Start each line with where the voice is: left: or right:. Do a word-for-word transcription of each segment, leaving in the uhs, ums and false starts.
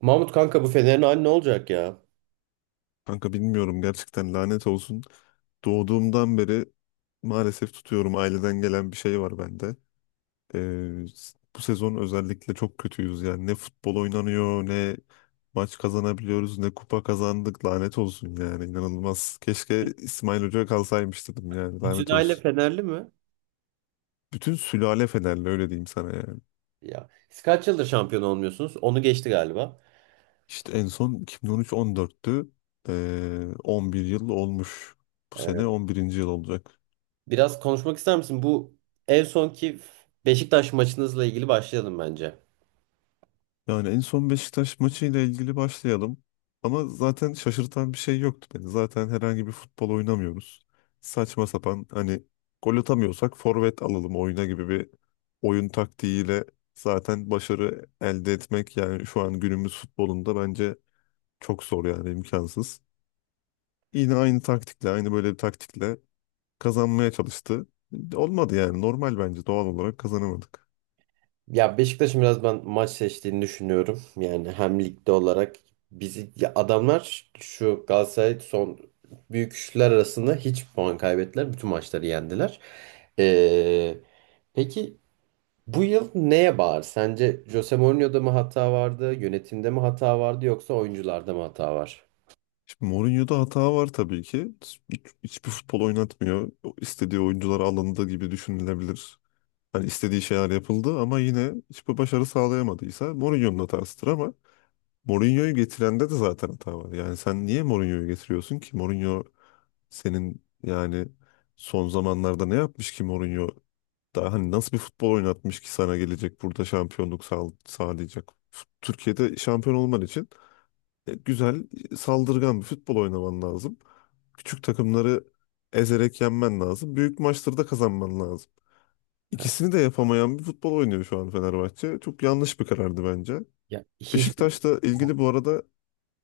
right: Mahmut kanka bu Fener'in hali ne olacak ya?
left: Kanka bilmiyorum gerçekten lanet olsun. Doğduğumdan beri maalesef tutuyorum. Aileden gelen bir şey var bende. Ee, s- bu sezon özellikle çok kötüyüz yani. Ne futbol oynanıyor, ne maç kazanabiliyoruz, ne kupa kazandık. Lanet olsun yani inanılmaz. Keşke İsmail Hoca kalsaymış dedim yani
right: Bütün
left: lanet
right: aile
left: olsun.
right: Fenerli mi?
left: Bütün sülale Fenerli öyle diyeyim sana yani.
right: Ya siz kaç yıldır şampiyon olmuyorsunuz? Onu geçti galiba.
left: İşte en son yirmi on üç on dörttü. Ee, on bir yıl olmuş. Bu
right: Ee,
left: sene on birinci yıl olacak.
right: Biraz konuşmak ister misin? Bu en sonki Beşiktaş maçınızla ilgili başlayalım bence.
left: Yani en son Beşiktaş maçıyla ilgili başlayalım. Ama zaten şaşırtan bir şey yoktu beni. Zaten herhangi bir futbol oynamıyoruz. Saçma sapan hani gol atamıyorsak forvet alalım oyuna gibi bir oyun taktiğiyle zaten başarı elde etmek yani şu an günümüz futbolunda bence çok zor yani imkansız. Yine aynı taktikle aynı böyle bir taktikle kazanmaya çalıştı. Olmadı yani normal bence doğal olarak kazanamadık.
right: Ya Beşiktaş'ın biraz ben maç seçtiğini düşünüyorum. Yani hem ligde olarak bizi ya adamlar şu Galatasaray son büyük üçler arasında hiç puan kaybettiler. Bütün maçları yendiler. Ee, peki, bu yıl neye bağır? Sence Jose Mourinho'da mı hata vardı, yönetimde mi hata vardı yoksa oyuncularda mı hata var?
left: Şimdi Mourinho'da hata var tabii ki. Hiç- Hiçbir futbol oynatmıyor. O İstediği oyuncular alındı gibi düşünülebilir. Hani istediği şeyler yapıldı ama yine hiçbir başarı sağlayamadıysa Mourinho'nun hatasıdır ama Mourinho'yu getirende de zaten hata var. Yani sen niye Mourinho'yu getiriyorsun ki? Mourinho senin yani son zamanlarda ne yapmış ki Mourinho? Daha hani nasıl bir futbol oynatmış ki sana gelecek burada şampiyonluk sağ- sağlayacak? F- Türkiye'de şampiyon olman için e, güzel, saldırgan bir futbol oynaman lazım. Küçük takımları ezerek yenmen lazım. Büyük maçları da kazanman lazım.
right: Ha,
left: İkisini de yapamayan bir futbol oynuyor şu an Fenerbahçe. Çok yanlış bir karardı bence.
right: ya hiç
left: Beşiktaş'la ilgili bu arada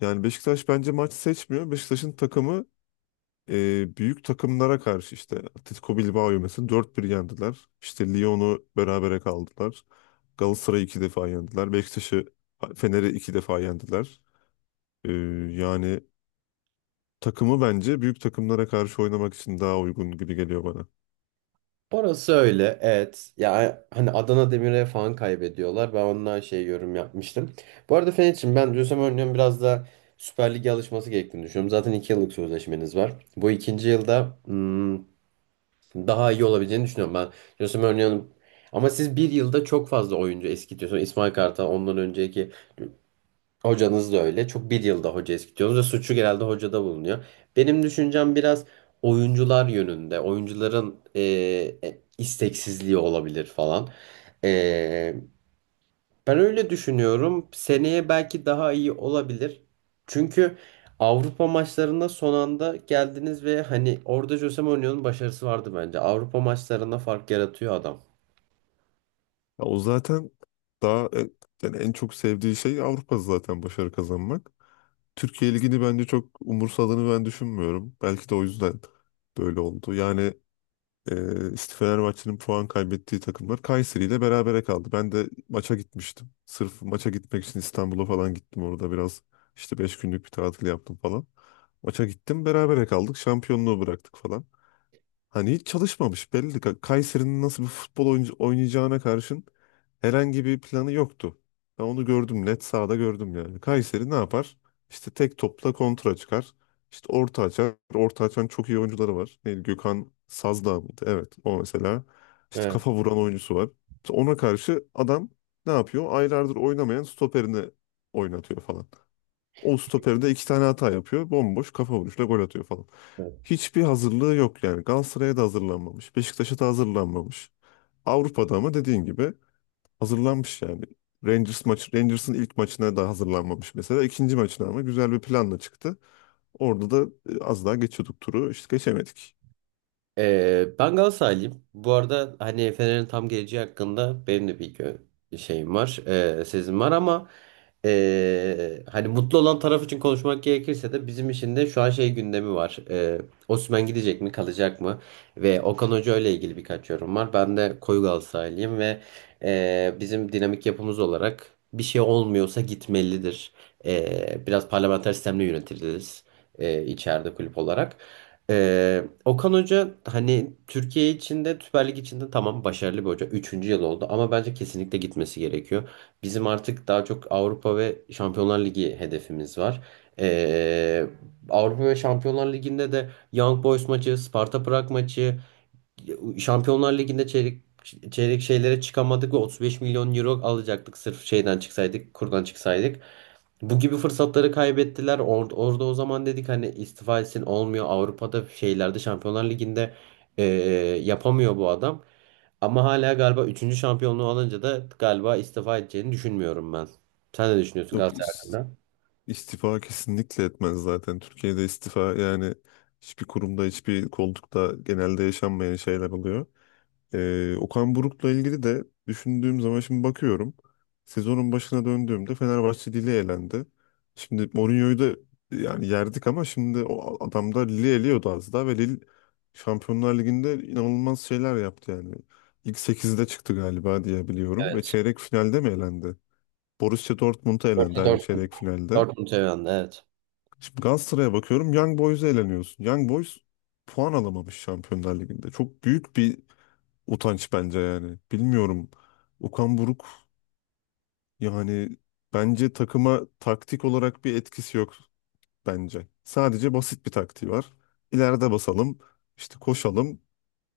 left: yani Beşiktaş bence maç seçmiyor. Beşiktaş'ın takımı e, büyük takımlara karşı işte Atletico Bilbao'yu mesela dört bir yendiler. İşte Lyon'u berabere kaldılar. Galatasaray'ı iki defa yendiler. Beşiktaş'ı Fener'i iki defa yendiler. E, yani takımı bence büyük takımlara karşı oynamak için daha uygun gibi geliyor bana.
right: orası öyle. Evet. Ya hani Adana Demir'e falan kaybediyorlar. Ben ondan şey yorum yapmıştım. Bu arada Fener'çim, ben Jose Mourinho'nun biraz da Süper Lig'e alışması gerektiğini düşünüyorum. Zaten iki yıllık sözleşmeniz var. Bu ikinci yılda hmm, daha iyi olabileceğini düşünüyorum ben. Jose Mourinho'nun ama siz bir yılda çok fazla oyuncu eskitiyorsunuz. İsmail Kartal ondan önceki hocanız da öyle. Çok bir yılda hoca eskitiyorsunuz ve suçu genelde hocada bulunuyor. Benim düşüncem biraz oyuncular yönünde. Oyuncuların e, e, isteksizliği olabilir falan. E, Ben öyle düşünüyorum. Seneye belki daha iyi olabilir. Çünkü Avrupa maçlarına son anda geldiniz ve hani orada Jose Mourinho'nun başarısı vardı bence. Avrupa maçlarına fark yaratıyor adam.
left: Ya o zaten daha e, yani en çok sevdiği şey Avrupa zaten başarı kazanmak. Türkiye Ligi'ni bence çok umursadığını ben düşünmüyorum. Belki de o yüzden böyle oldu. Yani e, işte Fenerbahçe'nin puan kaybettiği takımlar Kayseri ile berabere kaldı. Ben de maça gitmiştim. Sırf maça gitmek için İstanbul'a falan gittim orada biraz. İşte beş günlük bir tatil yaptım falan. Maça gittim berabere kaldık. Şampiyonluğu bıraktık falan. Hani hiç çalışmamış belli. Ka- Kayseri'nin nasıl bir futbol oyuncu- oynayacağına karşın herhangi bir planı yoktu. Ben onu gördüm net sahada gördüm yani. Kayseri ne yapar? İşte tek topla kontra çıkar. İşte orta açar. Orta açan çok iyi oyuncuları var. Neydi? Gökhan Sazdağ mıydı? Evet o mesela. İşte kafa vuran oyuncusu var. İşte ona karşı adam ne yapıyor? Aylardır oynamayan stoperini oynatıyor falan. O stoperde iki tane hata yapıyor. Bomboş kafa vuruşla gol atıyor falan.
right: Evet.
left: Hiçbir hazırlığı yok yani. Galatasaray'a da hazırlanmamış. Beşiktaş'a da hazırlanmamış. Avrupa'da ama dediğin gibi hazırlanmış yani. Rangers maçı, Rangers'ın ilk maçına da hazırlanmamış mesela. İkinci maçına ama güzel bir planla çıktı. Orada da e, az daha geçiyorduk turu. İşte geçemedik.
right: Ee, ben Galatasaraylıyım. Bu arada hani Fener'in tam geleceği hakkında benim de bir gö- şeyim var, ee, sezim var ama ee, hani mutlu olan taraf için konuşmak gerekirse de bizim için de şu an şey gündemi var. Ee, Osimhen gidecek mi, kalacak mı? Ve Okan Hoca ile ilgili birkaç yorum var. Ben de koyu Galatasaraylıyım ve ee, bizim dinamik yapımız olarak bir şey olmuyorsa gitmelidir. Ee, biraz parlamenter sistemle yönetiliriz, ee, içeride kulüp olarak. Ee, Okan Hoca hani Türkiye içinde Süper Lig içinde tamam başarılı bir hoca. Üçüncü yıl oldu ama bence kesinlikle gitmesi gerekiyor. Bizim artık daha çok Avrupa ve Şampiyonlar Ligi hedefimiz var. Ee, Avrupa ve Şampiyonlar Ligi'nde de Young Boys maçı, Sparta Prag maçı, Şampiyonlar Ligi'nde çeyrek çeyrek şeylere çıkamadık ve otuz beş milyon euro alacaktık sırf şeyden çıksaydık, kurdan çıksaydık. Bu gibi fırsatları kaybettiler. Or- orada o zaman dedik hani istifa etsin olmuyor. Avrupa'da şeylerde Şampiyonlar Ligi'nde eee, yapamıyor bu adam. Ama hala galiba üçüncü şampiyonluğu alınca da galiba istifa edeceğini düşünmüyorum ben. Sen ne düşünüyorsun
left: Yok
right: Galatasaray
left: is-
right: hakkında?
left: istifa kesinlikle etmez zaten. Türkiye'de istifa yani hiçbir kurumda, hiçbir koltukta genelde yaşanmayan şeyler oluyor. Ee, Okan Buruk'la ilgili de düşündüğüm zaman şimdi bakıyorum. Sezonun başına döndüğümde Fenerbahçe Lille elendi. Şimdi Mourinho'yu da yani yerdik ama şimdi o adam da Lille eliyordu az daha ve Lille Şampiyonlar Ligi'nde inanılmaz şeyler yaptı yani. İlk sekizde çıktı galiba diye biliyorum ve
right: Evet.
left: çeyrek finalde mi elendi? Borussia Dortmund'a elendi
right: Yoksa
left: aynı
right: Dortmund.
left: çeyrek finalde.
right: Dortmund seven, evet.
left: Şimdi Galatasaray'a bakıyorum Young Boys'a eleniyorsun. Young Boys puan alamamış Şampiyonlar Ligi'nde. Çok büyük bir utanç bence yani. Bilmiyorum. Okan Buruk yani bence takıma taktik olarak bir etkisi yok bence. Sadece basit bir taktiği var. İleride basalım, işte koşalım,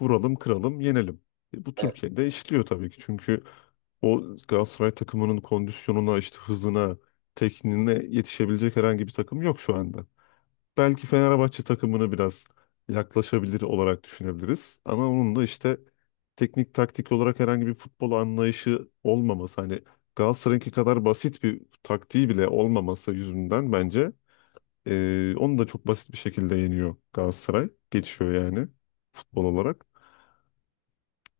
left: vuralım, kıralım, yenelim. E, bu
right: Evet.
left: Türkiye'de işliyor tabii ki. Çünkü o Galatasaray takımının kondisyonuna, işte hızına, tekniğine yetişebilecek herhangi bir takım yok şu anda belki Fenerbahçe takımını biraz yaklaşabilir olarak düşünebiliriz. Ama onun da işte teknik taktik olarak herhangi bir futbol anlayışı olmaması hani Galatasaray'ınki kadar basit bir taktiği bile olmaması yüzünden bence eee, onu da çok basit bir şekilde yeniyor Galatasaray. Geçiyor yani futbol olarak.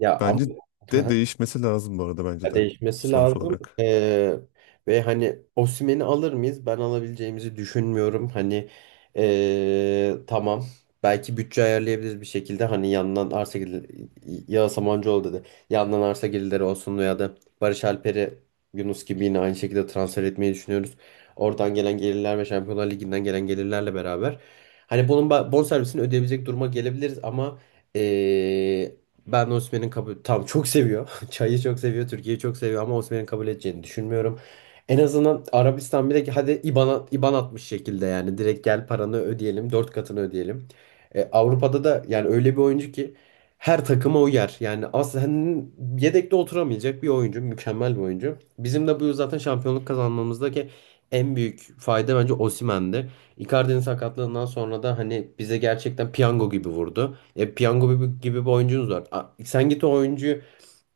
right: Ya ama
left: Bence de değişmesi lazım bu arada bence
right: ya
left: de
right: değişmesi
left: sonuç
right: lazım.
left: olarak.
right: Ee, ve hani Osimhen'i alır mıyız? Ben alabileceğimizi düşünmüyorum. Hani ee, tamam. Belki bütçe ayarlayabiliriz bir şekilde. Hani yandan arsa gelirleri, ya Samancıoğlu dedi. Yandan arsa gelirleri olsun veya da Barış Alper'i Yunus gibi yine aynı şekilde transfer etmeyi düşünüyoruz. Oradan gelen gelirler ve Şampiyonlar Ligi'nden gelen gelirlerle beraber. Hani bunun ba- bonservisini ödeyebilecek duruma gelebiliriz ama ee, ben Osimhen'in kabul... Tamam, çok seviyor. Çayı çok seviyor. Türkiye'yi çok seviyor ama Osimhen'in kabul edeceğini düşünmüyorum. En azından Arabistan bile hadi IBAN, IBAN atmış şekilde yani direkt gel paranı ödeyelim, dört katını ödeyelim. E, Avrupa'da da yani öyle bir oyuncu ki her takıma uyar. Yani aslında yedekte oturamayacak bir oyuncu, mükemmel bir oyuncu. Bizim de bu yıl zaten şampiyonluk kazanmamızdaki en büyük fayda bence Osimhen'di. Icardi'nin sakatlığından sonra da hani bize gerçekten piyango gibi vurdu. E, piyango gibi, gibi bir oyuncunuz var. A- sen git o oyuncuyu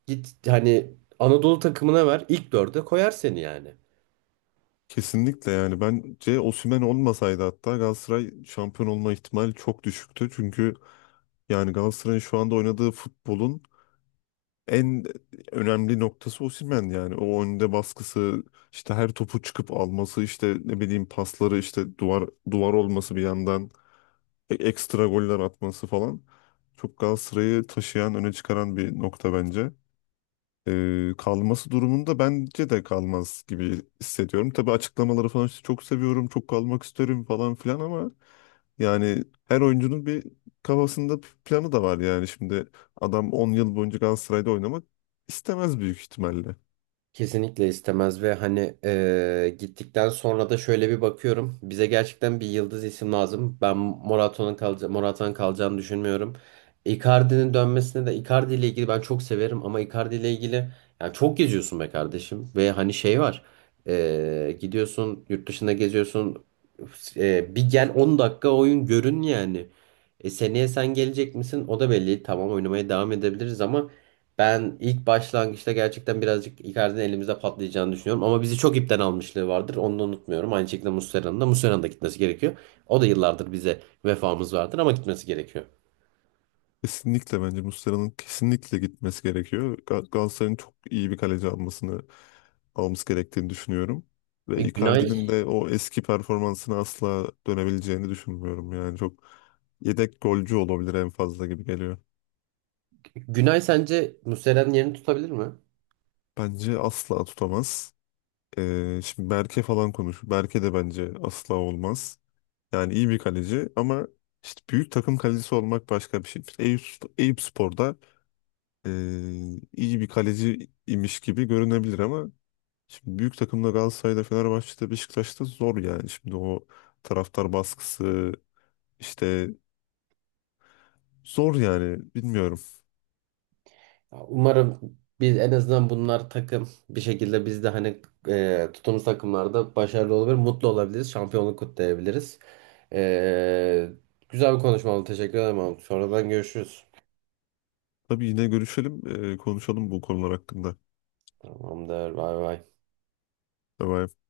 right: git hani Anadolu takımına ver, ilk dörde koyar seni yani.
left: Kesinlikle yani bence Osimhen olmasaydı hatta Galatasaray şampiyon olma ihtimali çok düşüktü. Çünkü yani Galatasaray'ın şu anda oynadığı futbolun en önemli noktası Osimhen yani. O önde baskısı, işte her topu çıkıp alması, işte ne bileyim pasları, işte duvar duvar olması bir yandan, e- ekstra goller atması falan. Çok Galatasaray'ı taşıyan, öne çıkaran bir nokta bence. Ee, kalması durumunda bence de kalmaz gibi hissediyorum. Tabii açıklamaları falan işte çok seviyorum, çok kalmak isterim falan filan ama yani her oyuncunun bir kafasında bir planı da var yani. Şimdi adam on yıl boyunca Galatasaray'da oynamak istemez büyük ihtimalle.
right: Kesinlikle istemez ve hani eee, gittikten sonra da şöyle bir bakıyorum. Bize gerçekten bir yıldız isim lazım. Ben Morata'nın kalca Morata'nın kalacağını düşünmüyorum. Icardi'nin dönmesine de, Icardi ile ilgili ben çok severim ama Icardi ile ilgili yani çok geziyorsun be kardeşim ve hani şey var. Eee, gidiyorsun yurt dışında geziyorsun. Eee, bir gel on dakika oyun görün yani. E, seneye sen gelecek misin? O da belli. Tamam, oynamaya devam edebiliriz ama ben ilk başlangıçta gerçekten birazcık Icardi'nin elimizde patlayacağını düşünüyorum. Ama bizi çok ipten almışlığı vardır. Onu da unutmuyorum. Aynı şekilde Muslera'nın da Muslera'nın da gitmesi gerekiyor. O da yıllardır bize vefamız vardır ama gitmesi gerekiyor.
left: Kesinlikle bence Muslera'nın kesinlikle gitmesi gerekiyor. Ga- Galatasaray'ın çok iyi bir kaleci almasını olması gerektiğini düşünüyorum.
right: E,
left: Ve
right: Günay,
left: Icardi'nin de o eski performansına asla dönebileceğini düşünmüyorum. Yani çok yedek golcü olabilir en fazla gibi geliyor.
right: Günay sence Muslera'nın yerini tutabilir mi?
left: Bence asla tutamaz. Ee, şimdi Berke falan konuş. Berke de bence asla olmaz. Yani iyi bir kaleci ama işte büyük takım kalecisi olmak başka bir şey. İşte Eyüp, Eyüp Spor'da ee, iyi bir kaleci imiş gibi görünebilir ama şimdi büyük takımda Galatasaray'da, Fenerbahçe'de, Beşiktaş'ta zor yani. Şimdi o taraftar baskısı işte zor yani bilmiyorum.
right: Ya, umarım biz en azından bunlar takım bir şekilde biz de hani e, tuttuğumuz takımlarda başarılı olabilir, mutlu olabiliriz, şampiyonluk kutlayabiliriz. E, Güzel bir konuşma oldu. Teşekkür ederim. Sonradan görüşürüz.
left: Tabii yine görüşelim, e, konuşalım bu konular hakkında.
right: Tamamdır. Bay bay.
left: Tabii